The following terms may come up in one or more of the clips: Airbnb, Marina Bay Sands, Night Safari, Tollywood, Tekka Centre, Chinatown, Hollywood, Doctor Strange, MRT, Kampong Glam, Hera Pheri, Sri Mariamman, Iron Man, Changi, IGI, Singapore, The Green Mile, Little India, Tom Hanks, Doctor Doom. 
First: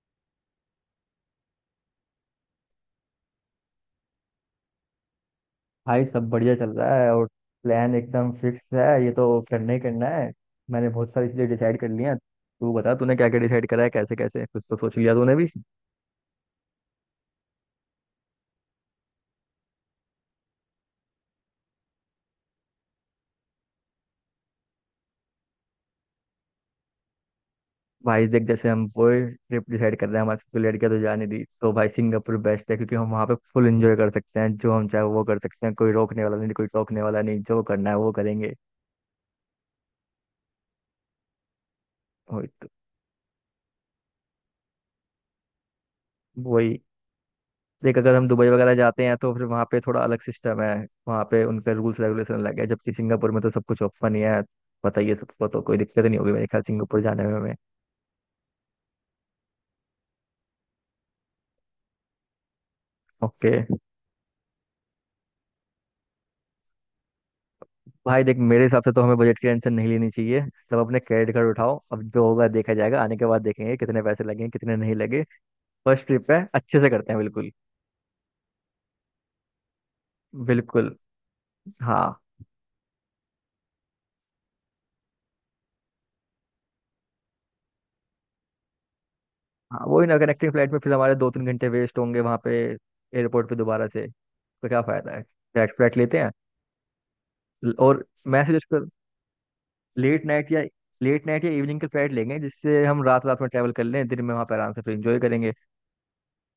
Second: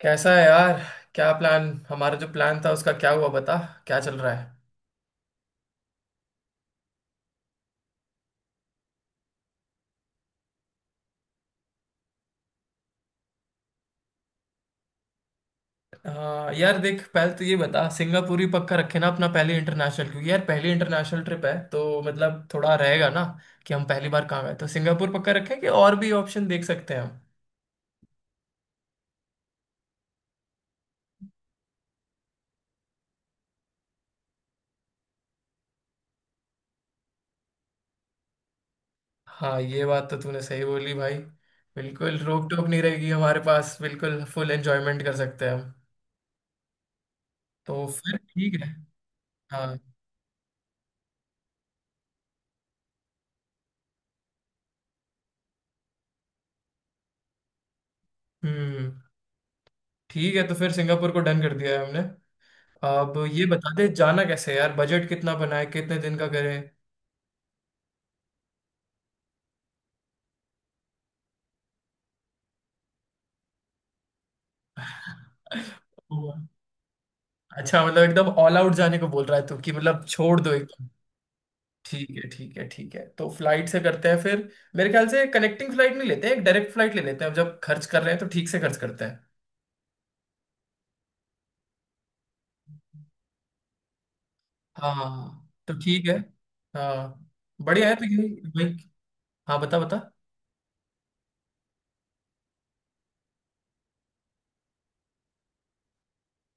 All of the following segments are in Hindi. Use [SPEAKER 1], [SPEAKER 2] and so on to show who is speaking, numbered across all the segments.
[SPEAKER 1] कैसा है यार। क्या प्लान हमारा जो प्लान था उसका क्या हुआ बता। क्या चल रहा है।
[SPEAKER 2] भाई, सब बढ़िया चल रहा है। और प्लान एकदम फिक्स है, ये तो करना ही करना है। मैंने बहुत सारी चीज़ें डिसाइड कर ली हैं, तू बता तूने क्या क्या डिसाइड करा है, कैसे कैसे, कुछ तो सोच लिया तूने भी।
[SPEAKER 1] हाँ यार देख पहले तो ये बता, सिंगापुर ही पक्का रखे ना अपना पहले इंटरनेशनल, क्योंकि यार पहली इंटरनेशनल ट्रिप है तो मतलब थोड़ा रहेगा ना कि हम पहली बार कहाँ गए, तो सिंगापुर पक्का रखें कि और भी ऑप्शन देख सकते हैं हम।
[SPEAKER 2] भाई देख, जैसे हम कोई ट्रिप डिसाइड कर रहे हैं, हमारे साथ कोई लड़कियां तो जाने दी, तो भाई सिंगापुर बेस्ट है क्योंकि हम वहाँ पे फुल एंजॉय कर सकते हैं। जो हम चाहे वो कर सकते हैं, कोई रोकने वाला नहीं, कोई टोकने वाला नहीं, जो करना है वो करेंगे।
[SPEAKER 1] हाँ ये बात तो तूने सही बोली भाई। बिल्कुल
[SPEAKER 2] वही
[SPEAKER 1] रोक टोक
[SPEAKER 2] तो-
[SPEAKER 1] नहीं रहेगी हमारे पास, बिल्कुल फुल एंजॉयमेंट कर सकते हैं हम।
[SPEAKER 2] वही।
[SPEAKER 1] तो
[SPEAKER 2] देख, अगर
[SPEAKER 1] फिर
[SPEAKER 2] हम दुबई
[SPEAKER 1] ठीक है।
[SPEAKER 2] वगैरह जाते हैं तो फिर वहाँ
[SPEAKER 1] हाँ।
[SPEAKER 2] पे थोड़ा अलग सिस्टम है। वहाँ पे उनका रूल्स रेगुलेशन अलग है, जबकि सिंगापुर में तो सब कुछ ओपन ही है। पता ही है सबको, तो कोई दिक्कत नहीं होगी मेरे ख्याल, सिंगापुर जाने में हमें।
[SPEAKER 1] हम्म। ठीक है तो फिर सिंगापुर को डन कर दिया है हमने। अब ये
[SPEAKER 2] ओके।
[SPEAKER 1] बता दे जाना कैसे है यार, बजट कितना बनाए, कितने दिन का करें।
[SPEAKER 2] भाई देख, मेरे हिसाब से तो हमें बजट की टेंशन नहीं लेनी चाहिए, सब अपने क्रेडिट कार्ड उठाओ, अब जो होगा देखा जाएगा, आने के बाद देखेंगे कितने पैसे लगे कितने नहीं लगे। फर्स्ट ट्रिप है, अच्छे से करते हैं बिल्कुल।
[SPEAKER 1] अच्छा मतलब एकदम ऑल आउट जाने को बोल रहा है तू, कि मतलब छोड़ दो एकदम।
[SPEAKER 2] बिल्कुल।
[SPEAKER 1] ठीक
[SPEAKER 2] हाँ।
[SPEAKER 1] है ठीक है ठीक है, तो फ्लाइट से करते हैं फिर। मेरे ख्याल से कनेक्टिंग फ्लाइट नहीं लेते हैं, एक डायरेक्ट फ्लाइट ले लेते हैं, अब जब खर्च कर रहे हैं तो ठीक से खर्च करते हैं।
[SPEAKER 2] हाँ वही ना, कनेक्टिंग फ्लाइट में फिर हमारे 2 3 घंटे वेस्ट होंगे वहाँ पे एयरपोर्ट पे दोबारा से। तो क्या फायदा है,
[SPEAKER 1] हाँ तो
[SPEAKER 2] फ्लैट फ्लैट
[SPEAKER 1] ठीक है।
[SPEAKER 2] लेते हैं।
[SPEAKER 1] हाँ। बढ़िया है तो
[SPEAKER 2] और
[SPEAKER 1] यही।
[SPEAKER 2] मैं सजेस्ट
[SPEAKER 1] वही।
[SPEAKER 2] कर
[SPEAKER 1] हाँ बता बता।
[SPEAKER 2] लेट नाइट या लेट नाइट या इवनिंग के फ्लाइट लेंगे जिससे हम रात रात में ट्रैवल कर लें, दिन में वहाँ पर आराम से फिर इंजॉय करेंगे।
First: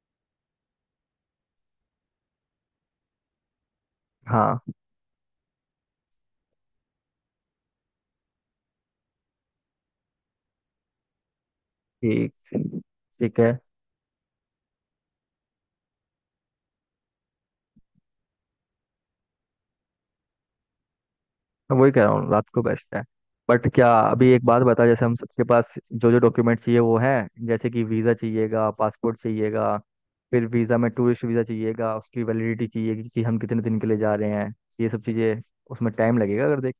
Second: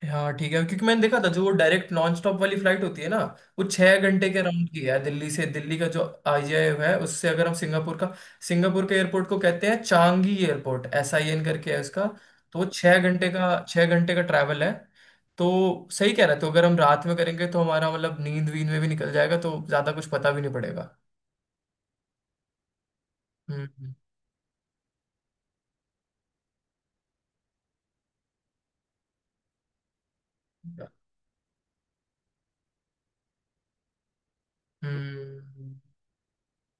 [SPEAKER 1] हाँ ठीक है, क्योंकि मैंने देखा था जो वो डायरेक्ट नॉन स्टॉप वाली फ्लाइट होती है ना, वो 6 घंटे के
[SPEAKER 2] हाँ
[SPEAKER 1] अराउंड की है दिल्ली से, दिल्ली का जो आईजीआई है उससे अगर हम सिंगापुर का, सिंगापुर के एयरपोर्ट को कहते हैं चांगी एयरपोर्ट, SIN करके है उसका।
[SPEAKER 2] ठीक
[SPEAKER 1] तो वो 6 घंटे
[SPEAKER 2] ठीक है।
[SPEAKER 1] का 6 घंटे का ट्रैवल है। तो सही कह रहे, तो अगर हम रात में करेंगे तो हमारा मतलब नींद वींद में भी निकल जाएगा, तो ज्यादा कुछ पता भी नहीं पड़ेगा।
[SPEAKER 2] मैं वही कह रहा हूँ, रात को बेस्ट है। बट क्या
[SPEAKER 1] हम्म।
[SPEAKER 2] अभी एक बात बता, जैसे हम सबके पास जो जो डॉक्यूमेंट चाहिए वो है? जैसे कि वीज़ा चाहिएगा, पासपोर्ट चाहिएगा, फिर वीज़ा
[SPEAKER 1] हम्म।
[SPEAKER 2] में टूरिस्ट वीज़ा चाहिएगा, उसकी वैलिडिटी चाहिएगी कि हम कितने दिन के लिए जा रहे हैं, ये सब चीज़ें।
[SPEAKER 1] हम्म।
[SPEAKER 2] उसमें टाइम लगेगा अगर। देख,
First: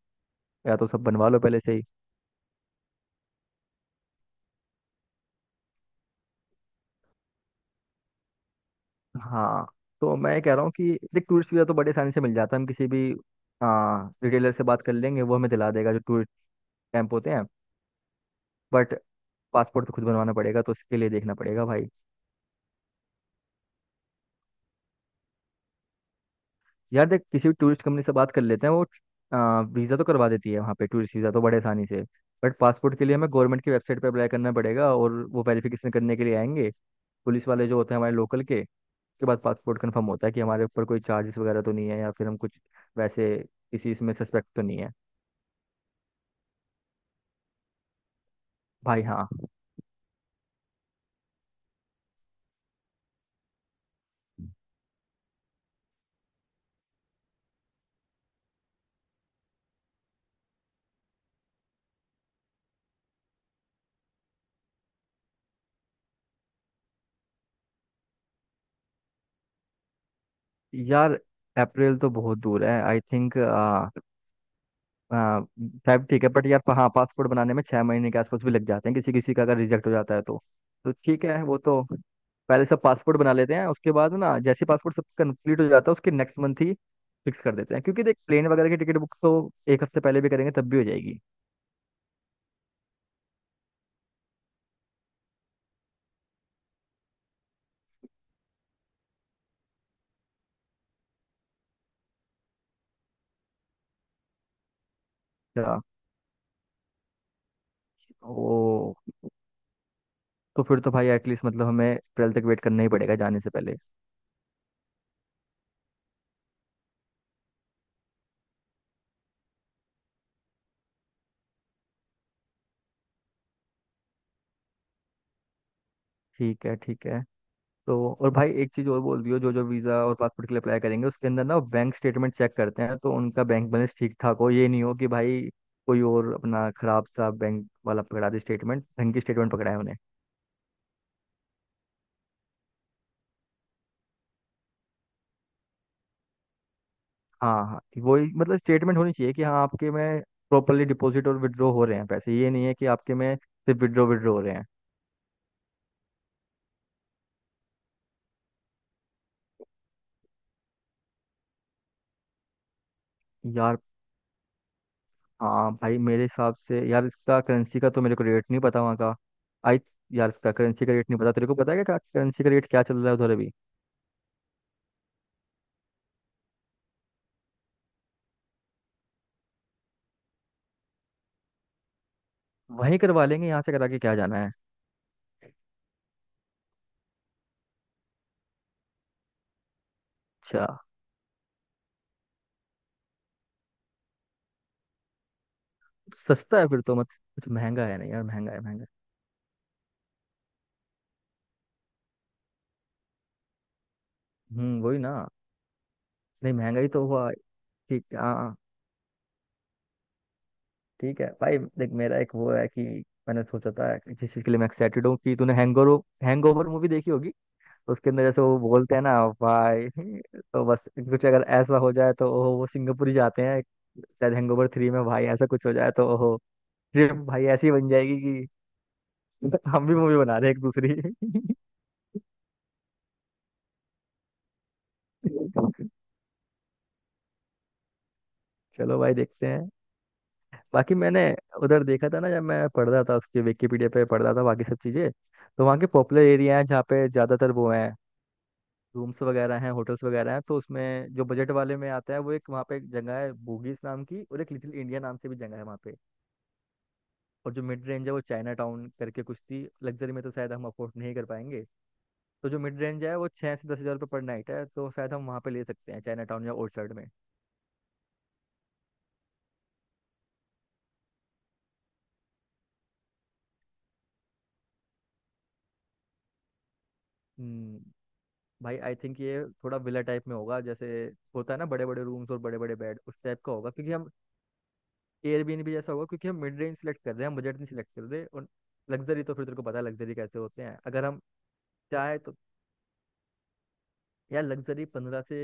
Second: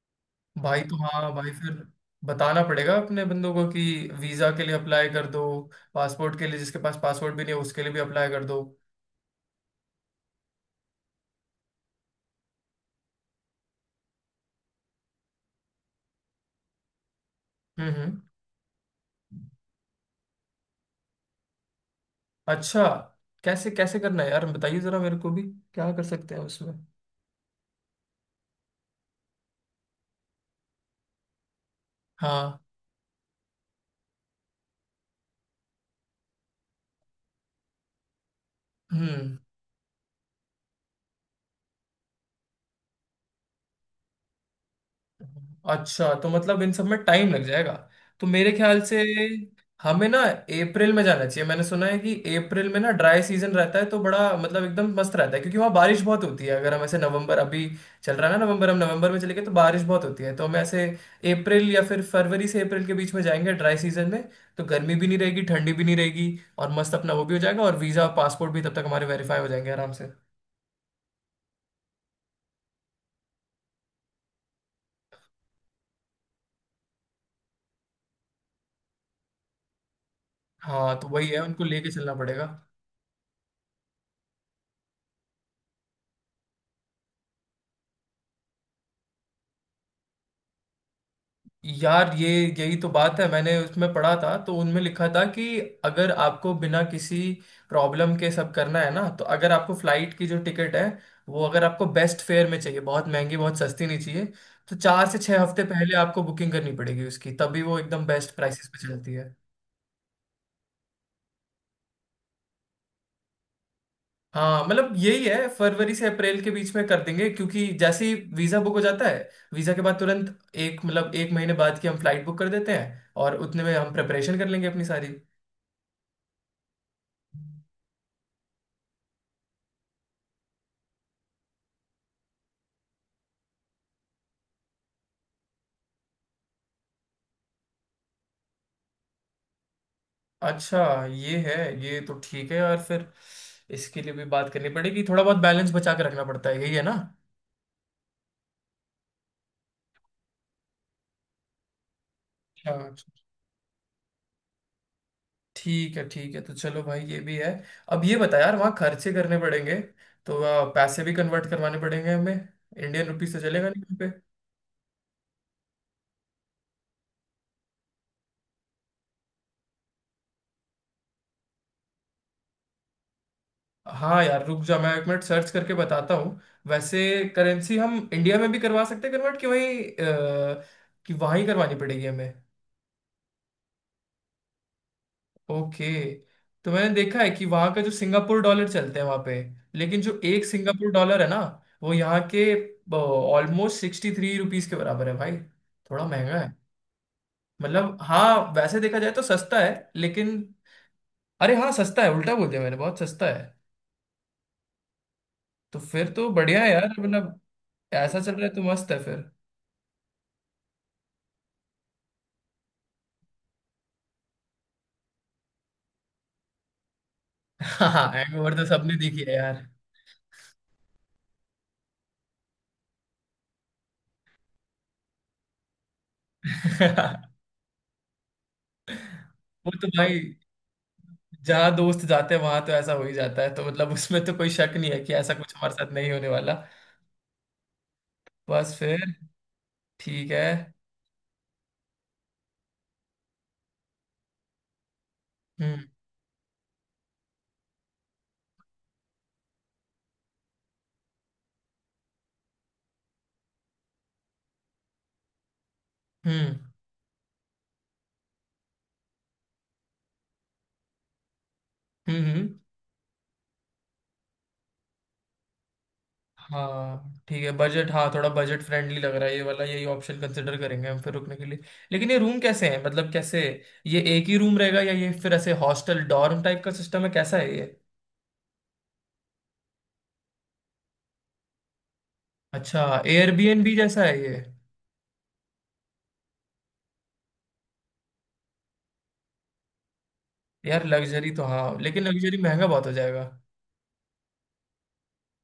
[SPEAKER 2] या
[SPEAKER 1] भाई
[SPEAKER 2] तो
[SPEAKER 1] तो
[SPEAKER 2] सब बनवा
[SPEAKER 1] हाँ
[SPEAKER 2] लो
[SPEAKER 1] भाई
[SPEAKER 2] पहले
[SPEAKER 1] फिर
[SPEAKER 2] से ही।
[SPEAKER 1] बताना पड़ेगा अपने बंदों को कि वीजा के लिए अप्लाई कर दो, पासपोर्ट के लिए जिसके पास पासपोर्ट भी नहीं है उसके लिए भी अप्लाई कर दो।
[SPEAKER 2] हाँ, तो मैं कह रहा हूँ कि देख टूरिस्ट वीज़ा तो बड़े आसानी से मिल जाता है। हम किसी भी रिटेलर से बात कर लेंगे, वो हमें दिला देगा जो टूरिस्ट कैंप होते हैं।
[SPEAKER 1] हम्म।
[SPEAKER 2] बट पासपोर्ट तो खुद बनवाना पड़ेगा, तो उसके लिए देखना पड़ेगा भाई।
[SPEAKER 1] अच्छा, कैसे कैसे करना है यार, बताइए जरा मेरे को भी क्या कर सकते हैं उसमें।
[SPEAKER 2] यार देख, किसी भी टूरिस्ट कंपनी से बात कर लेते हैं, वो वीज़ा तो करवा देती है वहाँ पे, टूरिस्ट वीज़ा तो बड़े आसानी से। बट
[SPEAKER 1] हाँ।
[SPEAKER 2] पासपोर्ट के लिए हमें गवर्नमेंट की वेबसाइट पर अप्लाई करना पड़ेगा, और वो वेरिफिकेशन करने के लिए आएंगे, पुलिस वाले जो होते हैं हमारे लोकल के। उसके
[SPEAKER 1] हम्म।
[SPEAKER 2] बाद पासपोर्ट कंफर्म होता है कि हमारे ऊपर कोई चार्जेस वगैरह तो नहीं है, या फिर हम कुछ वैसे किसी इसमें सस्पेक्ट तो नहीं है।
[SPEAKER 1] अच्छा तो मतलब इन सब में टाइम लग जाएगा। तो मेरे ख्याल से
[SPEAKER 2] भाई हाँ।
[SPEAKER 1] हमें ना अप्रैल में जाना चाहिए, मैंने सुना है कि अप्रैल में ना ड्राई सीजन रहता है तो बड़ा मतलब एकदम मस्त रहता है, क्योंकि वहाँ बारिश बहुत होती है, अगर हम ऐसे नवंबर अभी चल रहा है ना नवंबर, हम नवंबर में चले गए तो बारिश बहुत होती है, तो हम ऐसे अप्रैल या फिर फरवरी से अप्रैल के बीच में जाएंगे ड्राई सीजन में। तो गर्मी भी नहीं रहेगी ठंडी भी नहीं रहेगी और मस्त अपना वो भी हो जाएगा, और वीज़ा और पासपोर्ट भी तब तक हमारे वेरीफाई हो जाएंगे आराम से।
[SPEAKER 2] यार, अप्रैल तो बहुत दूर है आई थिंक। शायद ठीक है। बट यार हाँ, पासपोर्ट बनाने में 6 महीने के आसपास भी लग जाते हैं किसी किसी का, अगर रिजेक्ट हो जाता है तो। तो
[SPEAKER 1] हाँ तो
[SPEAKER 2] ठीक
[SPEAKER 1] वही है,
[SPEAKER 2] है वो
[SPEAKER 1] उनको
[SPEAKER 2] तो,
[SPEAKER 1] लेके चलना पड़ेगा।
[SPEAKER 2] पहले सब पासपोर्ट बना लेते हैं। उसके बाद ना, जैसे पासपोर्ट सब कंप्लीट हो जाता है उसके नेक्स्ट मंथ ही फिक्स कर देते हैं, क्योंकि देख प्लेन वगैरह की टिकट बुक तो एक हफ्ते पहले भी करेंगे तब भी हो जाएगी।
[SPEAKER 1] यार ये, यही तो बात है, मैंने उसमें पढ़ा था तो उनमें लिखा था कि अगर आपको बिना किसी प्रॉब्लम के सब करना है ना, तो अगर आपको फ्लाइट की जो टिकट है वो अगर आपको बेस्ट फेयर में चाहिए, बहुत महंगी बहुत सस्ती नहीं चाहिए, तो 4 से 6 हफ्ते
[SPEAKER 2] अच्छा।
[SPEAKER 1] पहले आपको बुकिंग करनी पड़ेगी उसकी, तभी वो एकदम बेस्ट प्राइसेस पे
[SPEAKER 2] ओ।
[SPEAKER 1] चलती है।
[SPEAKER 2] तो फिर तो भाई एटलीस्ट मतलब हमें अप्रैल तक वेट करना ही पड़ेगा जाने से पहले।
[SPEAKER 1] हाँ मतलब यही है, फरवरी से अप्रैल के बीच में कर देंगे, क्योंकि जैसे ही वीज़ा बुक हो जाता है, वीज़ा के बाद तुरंत एक मतलब 1 महीने बाद की हम फ्लाइट बुक कर देते हैं और उतने में हम प्रेपरेशन कर लेंगे अपनी सारी।
[SPEAKER 2] ठीक है, ठीक है। तो और भाई एक चीज़ और बोल दियो, जो जो वीज़ा और पासपोर्ट के लिए अप्लाई करेंगे उसके अंदर ना बैंक स्टेटमेंट चेक करते हैं, तो उनका बैंक बैलेंस ठीक ठाक हो। ये नहीं हो कि भाई कोई और अपना खराब सा बैंक वाला पकड़ा दे स्टेटमेंट, बैंक की स्टेटमेंट पकड़ा है उन्हें।
[SPEAKER 1] अच्छा। ये है, ये तो ठीक है यार फिर, इसके लिए भी बात करनी पड़ेगी, थोड़ा बहुत बैलेंस बचा के रखना पड़ता है, यही है ना।
[SPEAKER 2] हाँ हाँ, वही मतलब स्टेटमेंट होनी चाहिए कि हाँ आपके में प्रॉपरली डिपॉजिट और विड्रॉ हो रहे हैं पैसे, ये नहीं
[SPEAKER 1] अच्छा
[SPEAKER 2] है कि आपके
[SPEAKER 1] अच्छा।
[SPEAKER 2] में सिर्फ विड्रॉ विड्रॉ हो रहे हैं।
[SPEAKER 1] ठीक है ठीक है, तो चलो भाई ये भी है। अब ये बता यार वहाँ खर्चे करने पड़ेंगे, तो पैसे भी कन्वर्ट करवाने पड़ेंगे हमें, इंडियन रुपीस से चलेगा
[SPEAKER 2] यार
[SPEAKER 1] नहीं वहाँ पे।
[SPEAKER 2] हाँ भाई, मेरे हिसाब से यार इसका करेंसी का तो मेरे को रेट नहीं पता वहाँ का। आई यार, इसका करेंसी का रेट नहीं पता, तेरे को पता है क्या, करेंसी का रेट क्या चल रहा है उधर अभी?
[SPEAKER 1] हाँ यार रुक जा मैं एक मिनट सर्च करके बताता हूँ। वैसे करेंसी हम इंडिया में भी करवा सकते हैं कन्वर्ट, कि वहीं कि वहाँ ही करवानी पड़ेगी हमें।
[SPEAKER 2] वहीं करवा लेंगे, यहाँ से करा के क्या जाना है।
[SPEAKER 1] ओके। तो मैंने देखा है कि वहां का जो सिंगापुर डॉलर चलते हैं वहां पे, लेकिन जो एक
[SPEAKER 2] अच्छा।
[SPEAKER 1] सिंगापुर डॉलर है ना वो यहाँ के ऑलमोस्ट 63 रुपीज के बराबर है भाई, थोड़ा महंगा है,
[SPEAKER 2] सस्ता है फिर तो, मत, कुछ महंगा
[SPEAKER 1] मतलब
[SPEAKER 2] है नहीं यार,
[SPEAKER 1] हाँ
[SPEAKER 2] महंगा है,
[SPEAKER 1] वैसे
[SPEAKER 2] महंगा
[SPEAKER 1] देखा जाए तो सस्ता है लेकिन, अरे हाँ सस्ता है, उल्टा बोल दिया मैंने, बहुत सस्ता है।
[SPEAKER 2] है। वही ना।
[SPEAKER 1] तो फिर तो
[SPEAKER 2] नहीं,
[SPEAKER 1] बढ़िया है
[SPEAKER 2] महंगा
[SPEAKER 1] यार,
[SPEAKER 2] ही तो हुआ।
[SPEAKER 1] मतलब
[SPEAKER 2] ठीक,
[SPEAKER 1] ऐसा चल
[SPEAKER 2] हाँ
[SPEAKER 1] रहा है
[SPEAKER 2] हाँ।
[SPEAKER 1] तो मस्त है फिर।
[SPEAKER 2] ठीक है भाई देख, मेरा एक वो है कि मैंने सोचा था कि जिस चीज़ के लिए मैं एक्साइटेड हूँ कि तूने हैंगओवर हैंगओवर मूवी देखी होगी। उसके
[SPEAKER 1] हाँ
[SPEAKER 2] अंदर जैसे
[SPEAKER 1] हैंगओवर
[SPEAKER 2] वो
[SPEAKER 1] तो
[SPEAKER 2] बोलते
[SPEAKER 1] सबने
[SPEAKER 2] हैं ना
[SPEAKER 1] देखी है यार।
[SPEAKER 2] भाई, तो बस कुछ अगर ऐसा हो जाए तो ओहो, वो सिंगापुर ही जाते हैं शायद हैंगओवर थ्री में, भाई ऐसा कुछ हो जाए तो ओहो, ट्रिप भाई ऐसी बन जाएगी कि
[SPEAKER 1] वो तो
[SPEAKER 2] हम भी मूवी
[SPEAKER 1] भाई,
[SPEAKER 2] बना रहे हैं एक दूसरी।
[SPEAKER 1] जहाँ दोस्त जाते हैं वहां तो ऐसा हो ही जाता है, तो मतलब उसमें तो कोई शक नहीं है कि ऐसा कुछ हमारे साथ नहीं होने वाला। बस फिर।
[SPEAKER 2] चलो भाई देखते हैं।
[SPEAKER 1] ठीक है।
[SPEAKER 2] बाकी मैंने उधर देखा था ना, जब मैं पढ़ रहा था उसके विकिपीडिया पे पढ़ रहा था बाकी सब चीज़ें। तो वहाँ के
[SPEAKER 1] हम्म
[SPEAKER 2] पॉपुलर एरिया हैं जहाँ पे ज़्यादातर वो हैं, रूम्स वगैरह हैं होटल्स वगैरह हैं। तो उसमें जो बजट वाले में आता है वो एक, वहाँ पे एक जगह है बूगीज नाम की, और एक लिटिल इंडिया नाम से भी जगह है वहाँ पे।
[SPEAKER 1] हम्म।
[SPEAKER 2] और जो मिड रेंज है वो चाइना टाउन करके कुछ थी, लग्जरी में तो शायद हम अफोर्ड नहीं कर पाएंगे।
[SPEAKER 1] हम्म हम्म,
[SPEAKER 2] तो जो मिड रेंज है वो 6 से 10,000 रुपये पर नाइट है, तो शायद हम वहाँ पे ले सकते हैं चाइना टाउन या ओर्चर्ड में।
[SPEAKER 1] हाँ ठीक है बजट, हाँ थोड़ा बजट फ्रेंडली लग रहा है ये वाला, यही ऑप्शन कंसिडर करेंगे हम फिर रुकने के लिए। लेकिन ये रूम कैसे हैं, मतलब कैसे, ये एक ही रूम रहेगा या ये फिर ऐसे हॉस्टल डॉर्म टाइप का सिस्टम है, कैसा है ये।
[SPEAKER 2] हम्म। भाई आई थिंक ये थोड़ा विला टाइप में होगा, जैसे होता है ना बड़े बड़े रूम्स और बड़े बड़े
[SPEAKER 1] अच्छा
[SPEAKER 2] बेड, उस टाइप का होगा
[SPEAKER 1] एयरबीएनबी
[SPEAKER 2] क्योंकि
[SPEAKER 1] जैसा
[SPEAKER 2] हम
[SPEAKER 1] है ये।
[SPEAKER 2] एयरबीएनबी जैसा होगा, क्योंकि हम मिड रेंज सिलेक्ट कर रहे हैं, हम बजट नहीं सिलेक्ट कर रहे। और लग्जरी तो फिर तेरे को पता है लग्जरी कैसे होते हैं,
[SPEAKER 1] यार
[SPEAKER 2] अगर हम
[SPEAKER 1] लग्जरी तो हाँ लेकिन
[SPEAKER 2] चाहे तो।
[SPEAKER 1] लग्जरी महंगा बहुत हो जाएगा।
[SPEAKER 2] यार लग्जरी 15 से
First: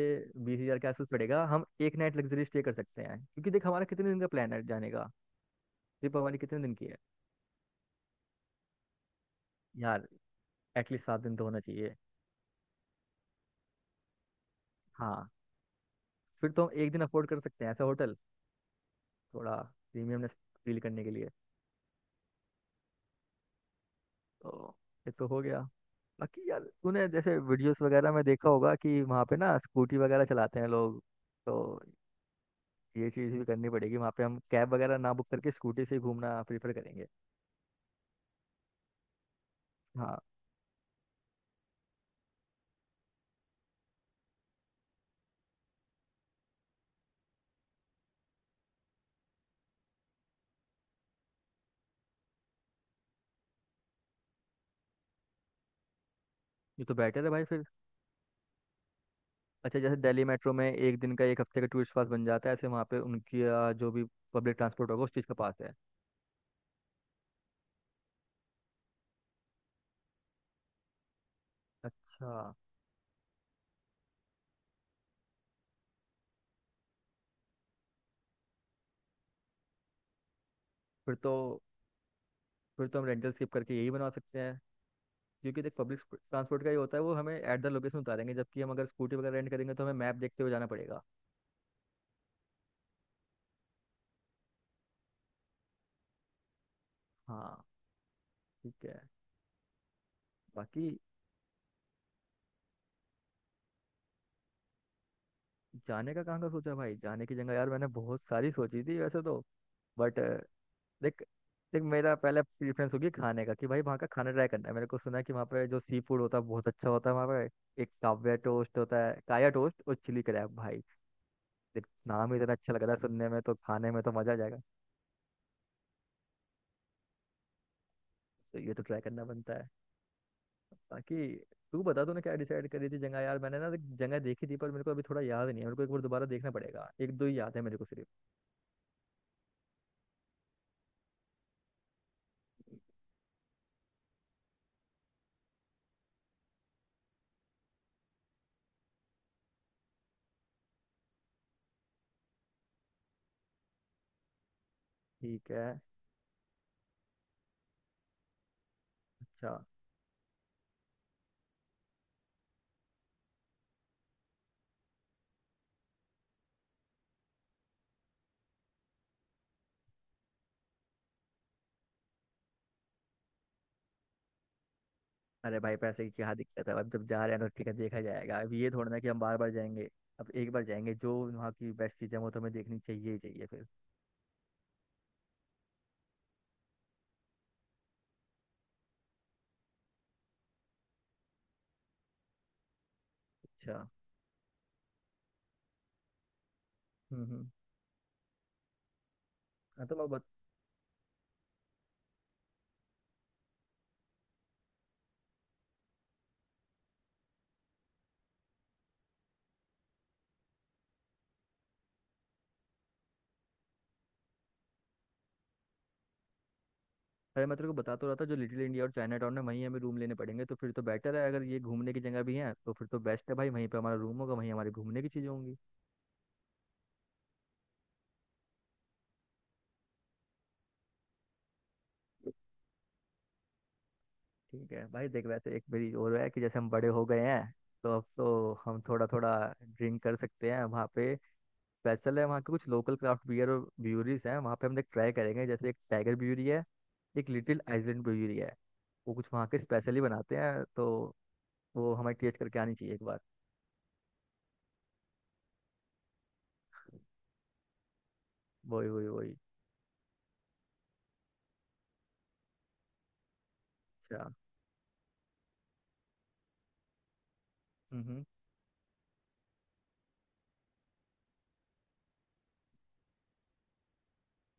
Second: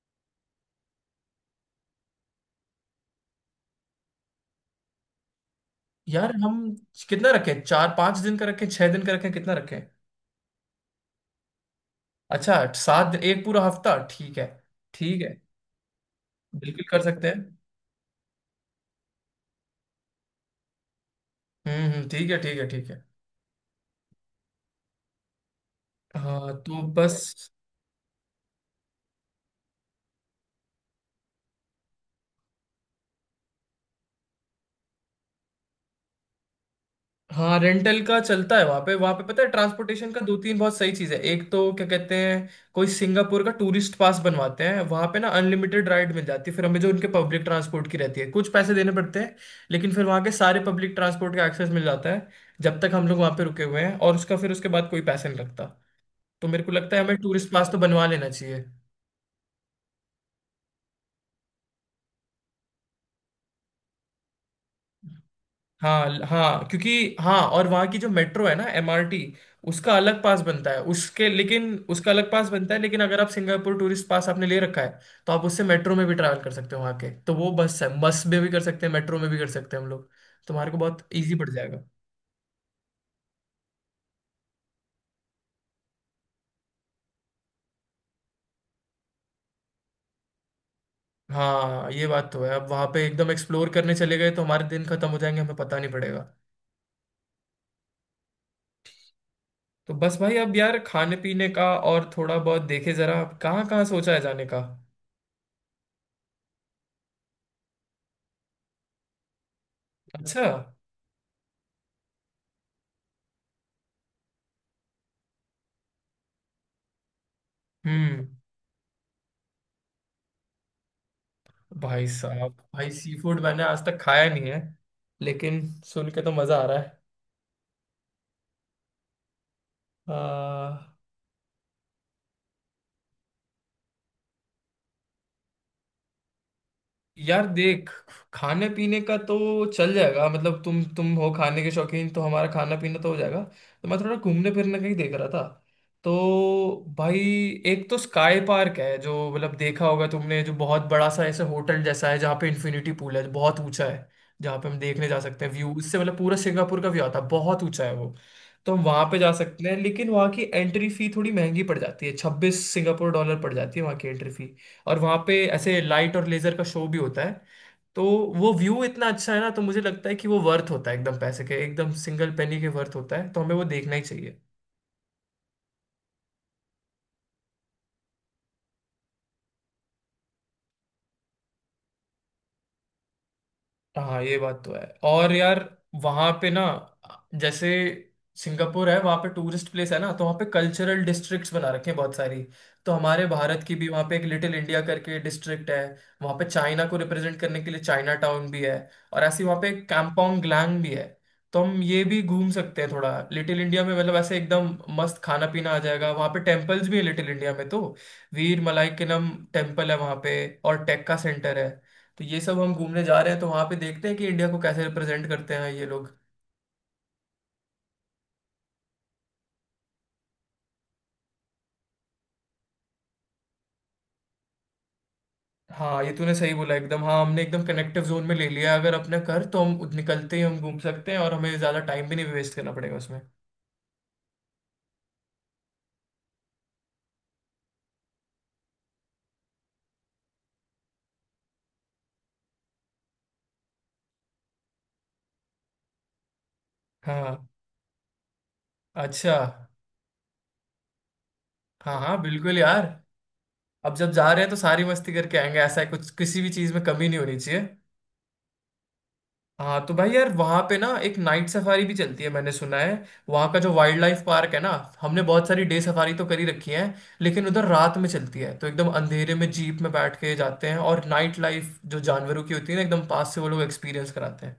[SPEAKER 2] 20,000 के आसपास पड़ेगा, हम एक नाइट लग्जरी स्टे कर सकते हैं, क्योंकि देख हमारा कितने दिन का प्लान है जाने का, ट्रिप
[SPEAKER 1] यार
[SPEAKER 2] हमारी
[SPEAKER 1] हम
[SPEAKER 2] कितने दिन की है?
[SPEAKER 1] कितना रखें, 4-5 दिन का रखें, 6 दिन का रखें, कितना रखें।
[SPEAKER 2] यार एटलीस्ट 7 दिन तो होना चाहिए।
[SPEAKER 1] अच्छा 7 दिन, एक पूरा हफ्ता, ठीक है। ठीक
[SPEAKER 2] हाँ।
[SPEAKER 1] है।
[SPEAKER 2] फिर तो हम
[SPEAKER 1] बिल्कुल
[SPEAKER 2] एक
[SPEAKER 1] कर
[SPEAKER 2] दिन
[SPEAKER 1] सकते
[SPEAKER 2] अफोर्ड
[SPEAKER 1] हैं।
[SPEAKER 2] कर सकते हैं ऐसा होटल, थोड़ा प्रीमियमनेस फील करने के लिए।
[SPEAKER 1] ठीक है ठीक है ठीक है।
[SPEAKER 2] तो ये तो हो गया। बाकी
[SPEAKER 1] हाँ
[SPEAKER 2] यार
[SPEAKER 1] तो
[SPEAKER 2] तूने जैसे
[SPEAKER 1] बस।
[SPEAKER 2] वीडियोस वगैरह में देखा होगा कि वहाँ पे ना स्कूटी वगैरह चलाते हैं लोग, तो ये चीज़ भी करनी पड़ेगी वहाँ पे। हम कैब वगैरह ना बुक करके स्कूटी से ही घूमना प्रीफर करेंगे।
[SPEAKER 1] हाँ रेंटल का चलता है वहाँ पे, वहाँ पे पता है ट्रांसपोर्टेशन का
[SPEAKER 2] हाँ
[SPEAKER 1] दो तीन बहुत सही चीज़ है, एक तो क्या कहते हैं, कोई सिंगापुर का टूरिस्ट पास बनवाते हैं वहाँ पे ना, अनलिमिटेड राइड मिल जाती है फिर हमें जो उनके पब्लिक ट्रांसपोर्ट की रहती है, कुछ पैसे देने पड़ते हैं लेकिन फिर वहाँ के सारे पब्लिक ट्रांसपोर्ट का एक्सेस मिल जाता है जब तक हम लोग वहाँ पे रुके हुए हैं, और उसका फिर उसके बाद कोई पैसा नहीं लगता। तो मेरे को
[SPEAKER 2] ये
[SPEAKER 1] लगता
[SPEAKER 2] तो
[SPEAKER 1] है हमें
[SPEAKER 2] बेटर है भाई
[SPEAKER 1] टूरिस्ट
[SPEAKER 2] फिर।
[SPEAKER 1] पास तो बनवा लेना चाहिए।
[SPEAKER 2] अच्छा, जैसे दिल्ली मेट्रो में एक दिन का एक हफ्ते का टूरिस्ट पास बन जाता है, ऐसे वहाँ पे उनकी जो भी पब्लिक ट्रांसपोर्ट होगा उस चीज़ का पास है।
[SPEAKER 1] हाँ हाँ, क्योंकि हाँ और वहाँ की जो मेट्रो है ना एमआरटी, उसका अलग पास बनता है उसके, लेकिन उसका अलग
[SPEAKER 2] अच्छा।
[SPEAKER 1] पास बनता है, लेकिन अगर आप सिंगापुर टूरिस्ट पास आपने ले रखा है तो आप उससे मेट्रो में भी ट्रैवल कर सकते हो, वहाँ के तो वो बस है, बस में भी कर सकते हैं मेट्रो में भी कर सकते हैं हम लोग, तुम्हारे को बहुत
[SPEAKER 2] फिर तो
[SPEAKER 1] ईजी पड़ जाएगा।
[SPEAKER 2] फिर तो हम रेंटल स्किप करके यही बनवा सकते हैं, क्योंकि देख पब्लिक ट्रांसपोर्ट का ही होता है वो, हमें एट द लोकेशन उतारेंगे, जबकि हम अगर स्कूटी वगैरह रेंट करेंगे तो हमें मैप देखते हुए जाना पड़ेगा।
[SPEAKER 1] हाँ ये बात तो है, अब वहाँ पे एकदम एक्सप्लोर करने चले गए तो हमारे दिन खत्म हो जाएंगे, हमें पता नहीं पड़ेगा।
[SPEAKER 2] हाँ। ठीक है।
[SPEAKER 1] तो बस भाई, अब यार
[SPEAKER 2] बाकी
[SPEAKER 1] खाने पीने का और थोड़ा बहुत देखे जरा कहाँ कहाँ सोचा है जाने का।
[SPEAKER 2] जाने का कहाँ का सोचा भाई, जाने की जगह यार मैंने बहुत सारी सोची थी वैसे तो, बट
[SPEAKER 1] अच्छा।
[SPEAKER 2] देख। देख मेरा पहले प्रेफरेंस होगी खाने का, कि भाई वहाँ का खाना ट्राई करना है। मेरे को सुना है कि वहाँ पे जो सी फूड होता है बहुत अच्छा होता है। वहाँ पे एक
[SPEAKER 1] हम्म।
[SPEAKER 2] काव्या टोस्ट होता है, काया टोस्ट और चिली क्रैब भाई। देख
[SPEAKER 1] भाई
[SPEAKER 2] नाम ही
[SPEAKER 1] साहब,
[SPEAKER 2] इतना अच्छा लग
[SPEAKER 1] भाई
[SPEAKER 2] रहा है
[SPEAKER 1] सी
[SPEAKER 2] सुनने
[SPEAKER 1] फूड
[SPEAKER 2] में, तो
[SPEAKER 1] मैंने आज
[SPEAKER 2] खाने
[SPEAKER 1] तक
[SPEAKER 2] में तो
[SPEAKER 1] खाया
[SPEAKER 2] मजा आ
[SPEAKER 1] नहीं है,
[SPEAKER 2] जाएगा।
[SPEAKER 1] लेकिन सुन के तो मजा आ रहा
[SPEAKER 2] तो ये तो ट्राई करना बनता है।
[SPEAKER 1] है।
[SPEAKER 2] बाकी तू बता, तूने क्या डिसाइड करी थी जगह? यार मैंने ना देख, जगह देखी थी पर मेरे को अभी थोड़ा याद नहीं है, मेरे को एक बार दोबारा देखना पड़ेगा, एक दो ही
[SPEAKER 1] यार
[SPEAKER 2] याद है मेरे को
[SPEAKER 1] देख
[SPEAKER 2] सिर्फ।
[SPEAKER 1] खाने पीने का तो चल जाएगा, मतलब तुम हो खाने के शौकीन तो हमारा खाना पीना तो हो जाएगा, तो मैं थोड़ा घूमने फिरने का ही देख रहा था। तो भाई, एक तो स्काई पार्क है जो मतलब देखा होगा तुमने, जो बहुत बड़ा सा ऐसे होटल जैसा है, जहाँ पे इन्फिनिटी पूल है जो बहुत ऊंचा है, जहाँ पे हम देखने जा सकते हैं
[SPEAKER 2] ठीक है।
[SPEAKER 1] व्यू, उससे मतलब पूरा सिंगापुर का व्यू आता है, बहुत ऊंचा है वो। तो हम वहाँ पे जा
[SPEAKER 2] अच्छा।
[SPEAKER 1] सकते हैं, लेकिन वहाँ की एंट्री फी थोड़ी महंगी पड़ जाती है, 26 सिंगापुर डॉलर पड़ जाती है वहाँ की एंट्री फी, और वहाँ पे ऐसे लाइट और लेजर का शो भी होता है। तो वो व्यू इतना अच्छा है ना, तो मुझे लगता है कि वो वर्थ होता है, एकदम पैसे के एकदम सिंगल पेनी के वर्थ होता है, तो हमें वो देखना ही चाहिए।
[SPEAKER 2] अरे भाई पैसे की क्या दिक्कत है, अब जब जा रहे हैं तो ठीक है, देखा जाएगा। अब ये थोड़ा ना कि हम बार बार जाएंगे, अब एक बार जाएंगे, जो वहाँ की बेस्ट चीज़ें वो तो हमें देखनी चाहिए ही चाहिए फिर।
[SPEAKER 1] हाँ ये बात तो है। और यार वहां पे ना, जैसे सिंगापुर है वहां पे टूरिस्ट प्लेस है ना, तो वहां पे कल्चरल डिस्ट्रिक्ट्स बना रखे हैं बहुत सारी, तो हमारे भारत की
[SPEAKER 2] अच्छा।
[SPEAKER 1] भी वहां पे एक लिटिल इंडिया करके डिस्ट्रिक्ट है, वहां पे चाइना को रिप्रेजेंट
[SPEAKER 2] हम्म।
[SPEAKER 1] करने के लिए चाइना टाउन भी है, और ऐसे वहां पे
[SPEAKER 2] हाँ।
[SPEAKER 1] कांगपोंग ग्लैंग भी है। तो हम ये भी घूम सकते हैं, थोड़ा लिटिल इंडिया में मतलब ऐसे एकदम मस्त खाना पीना आ जाएगा, वहां पे टेम्पल्स भी है लिटिल इंडिया में, तो वीर मलाई के नाम टेम्पल है वहां पे, और टेक्का सेंटर है। तो ये सब हम घूमने जा रहे हैं तो वहाँ पे देखते हैं कि इंडिया को कैसे रिप्रेजेंट करते हैं ये लोग।
[SPEAKER 2] अरे मैं तेरे को बता तो रहा था, जो लिटिल इंडिया और चाइना टाउन है वहीं हमें रूम लेने पड़ेंगे, तो फिर तो बेटर है अगर ये घूमने की जगह भी है। तो फिर तो बेस्ट है भाई, वहीं पे हमारा रूम होगा वहीं हमारी घूमने की चीज़ें होंगी।
[SPEAKER 1] हाँ ये तूने सही बोला एकदम, हाँ हमने एकदम कनेक्टिव जोन में ले लिया है, अगर अपने कर तो हम निकलते ही हम घूम सकते हैं और हमें ज़्यादा टाइम भी नहीं वेस्ट करना पड़ेगा उसमें।
[SPEAKER 2] ठीक है भाई देख, वैसे एक मेरी और है कि जैसे हम बड़े हो गए हैं तो अब तो हम थोड़ा थोड़ा ड्रिंक कर सकते हैं वहाँ पे। स्पेशल है वहाँ के कुछ लोकल क्राफ्ट बियर और ब्यूरीज हैं वहाँ पे, हम एक ट्राई करेंगे, जैसे एक टाइगर ब्यूरी है, एक
[SPEAKER 1] हाँ।
[SPEAKER 2] लिटिल आइलैंड ब्यूरी है। वो कुछ
[SPEAKER 1] अच्छा।
[SPEAKER 2] वहाँ के स्पेशली बनाते हैं, तो वो
[SPEAKER 1] हाँ
[SPEAKER 2] हमें
[SPEAKER 1] हाँ
[SPEAKER 2] टेस्ट
[SPEAKER 1] बिल्कुल
[SPEAKER 2] करके आनी
[SPEAKER 1] यार,
[SPEAKER 2] चाहिए एक बार।
[SPEAKER 1] अब जब जा रहे हैं तो सारी मस्ती करके आएंगे, ऐसा है कुछ किसी भी चीज़ में कमी नहीं होनी चाहिए।
[SPEAKER 2] वही वही वही।
[SPEAKER 1] हाँ तो भाई यार वहां पे ना एक नाइट सफारी भी चलती है मैंने सुना है, वहां का जो वाइल्ड लाइफ
[SPEAKER 2] अच्छा।
[SPEAKER 1] पार्क है ना, हमने बहुत सारी डे सफारी तो करी रखी है, लेकिन उधर रात में
[SPEAKER 2] हम्म।
[SPEAKER 1] चलती है, तो एकदम अंधेरे में जीप में बैठ के जाते हैं और नाइट लाइफ जो जानवरों की होती है ना एकदम पास से वो लोग एक्सपीरियंस कराते हैं।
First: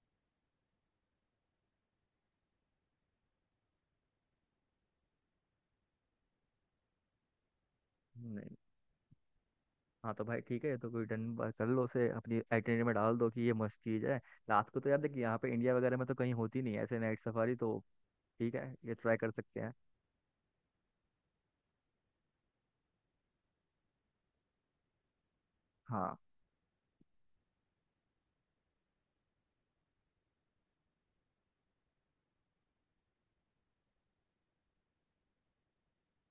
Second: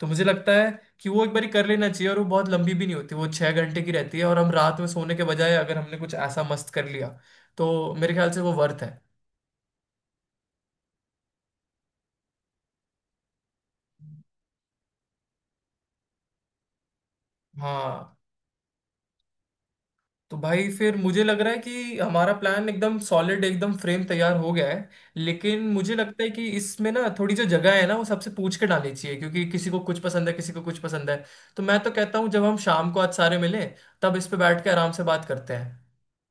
[SPEAKER 1] तो मुझे लगता है कि वो एक बार कर लेना चाहिए, और वो बहुत लंबी भी नहीं होती, वो छह घंटे की रहती है, और हम रात में सोने के बजाय अगर हमने कुछ ऐसा मस्त कर लिया तो मेरे ख्याल से वो
[SPEAKER 2] नहीं।
[SPEAKER 1] वर्थ है।
[SPEAKER 2] हाँ तो भाई ठीक है, ये तो कोई डन, बात कर लो उसे, अपनी आइटिनरी में डाल दो कि ये मस्त चीज़ है। रात को तो यार देखिए, यहाँ पे इंडिया वगैरह में तो कहीं होती नहीं है ऐसे नाइट सफारी तो।
[SPEAKER 1] हाँ
[SPEAKER 2] ठीक है, ये ट्राई कर सकते हैं।
[SPEAKER 1] तो भाई फिर मुझे लग रहा है कि हमारा प्लान एकदम सॉलिड एकदम फ्रेम तैयार हो गया है, लेकिन मुझे
[SPEAKER 2] हाँ।
[SPEAKER 1] लगता है कि इसमें ना थोड़ी जो जगह है ना वो सबसे पूछ के डालनी चाहिए, क्योंकि किसी को कुछ पसंद है किसी को कुछ पसंद है। तो मैं तो कहता हूँ जब हम शाम को आज सारे मिलें तब इस पे बैठ के आराम से बात करते हैं,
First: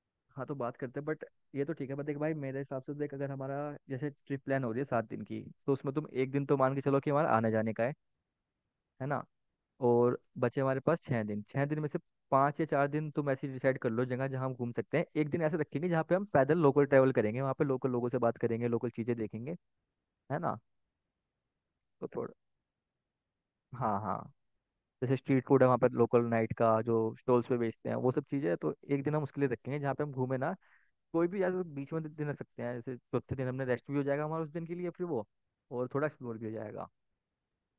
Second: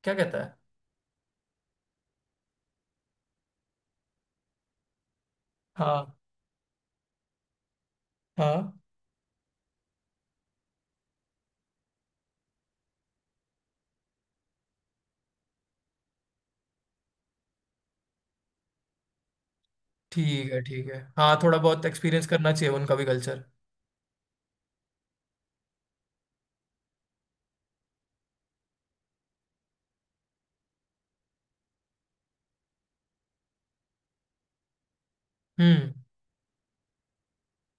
[SPEAKER 1] क्या कहता
[SPEAKER 2] हाँ तो
[SPEAKER 1] है।
[SPEAKER 2] बात करते हैं बट, ये तो ठीक है बट देख भाई, मेरे हिसाब से देख अगर हमारा, जैसे ट्रिप प्लान हो रही है 7 दिन की, तो उसमें तुम
[SPEAKER 1] हाँ
[SPEAKER 2] एक दिन तो मान के चलो कि हमारा आने जाने का है।
[SPEAKER 1] हाँ
[SPEAKER 2] है ना, और बचे हमारे पास 6 दिन। 6 दिन में से 5 या 4 दिन तुम ऐसे डिसाइड कर लो जगह जहाँ हम घूम सकते हैं। एक दिन ऐसे रखेंगे जहाँ पे हम पैदल लोकल ट्रैवल करेंगे, वहाँ पे लोकल लोगों से बात करेंगे, लोकल चीज़ें देखेंगे। है
[SPEAKER 1] ठीक
[SPEAKER 2] ना।
[SPEAKER 1] है ठीक है, हाँ थोड़ा बहुत
[SPEAKER 2] तो
[SPEAKER 1] एक्सपीरियंस
[SPEAKER 2] थोड़ा।
[SPEAKER 1] करना चाहिए उनका भी कल्चर।
[SPEAKER 2] हाँ हाँ। जैसे स्ट्रीट फूड है वहाँ पर लोकल नाइट का, जो स्टॉल्स पे बेचते हैं वो सब चीज़ें, तो एक दिन हम उसके लिए रखेंगे जहाँ पे हम घूमे ना कोई भी यार, बीच में दे दे ना सकते हैं, जैसे चौथे दिन हमने रेस्ट भी हो जाएगा हमारा उस दिन के लिए फिर वो, और
[SPEAKER 1] हम्म।
[SPEAKER 2] थोड़ा एक्सप्लोर भी हो जाएगा।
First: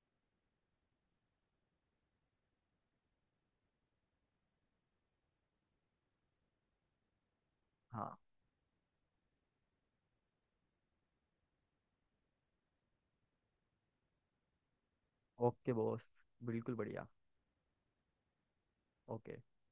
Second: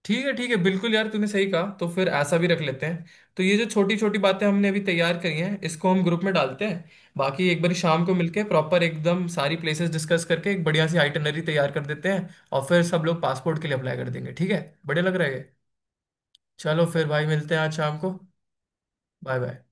[SPEAKER 1] ठीक है ठीक है, बिल्कुल यार तूने सही कहा, तो फिर ऐसा भी रख लेते हैं, तो ये जो छोटी छोटी बातें हमने अभी तैयार करी हैं इसको हम ग्रुप में डालते हैं, बाकी एक बार शाम को
[SPEAKER 2] हाँ।
[SPEAKER 1] मिलके प्रॉपर एकदम सारी प्लेसेस डिस्कस करके एक बढ़िया सी आइटनरी तैयार कर देते हैं, और फिर सब लोग पासपोर्ट के लिए अप्लाई कर देंगे, ठीक है। बढ़िया लग रहा है ये।
[SPEAKER 2] Okay boss. बिल्कुल
[SPEAKER 1] चलो फिर
[SPEAKER 2] बढ़िया।
[SPEAKER 1] भाई मिलते हैं आज शाम को। Bye
[SPEAKER 2] okay.
[SPEAKER 1] बाय।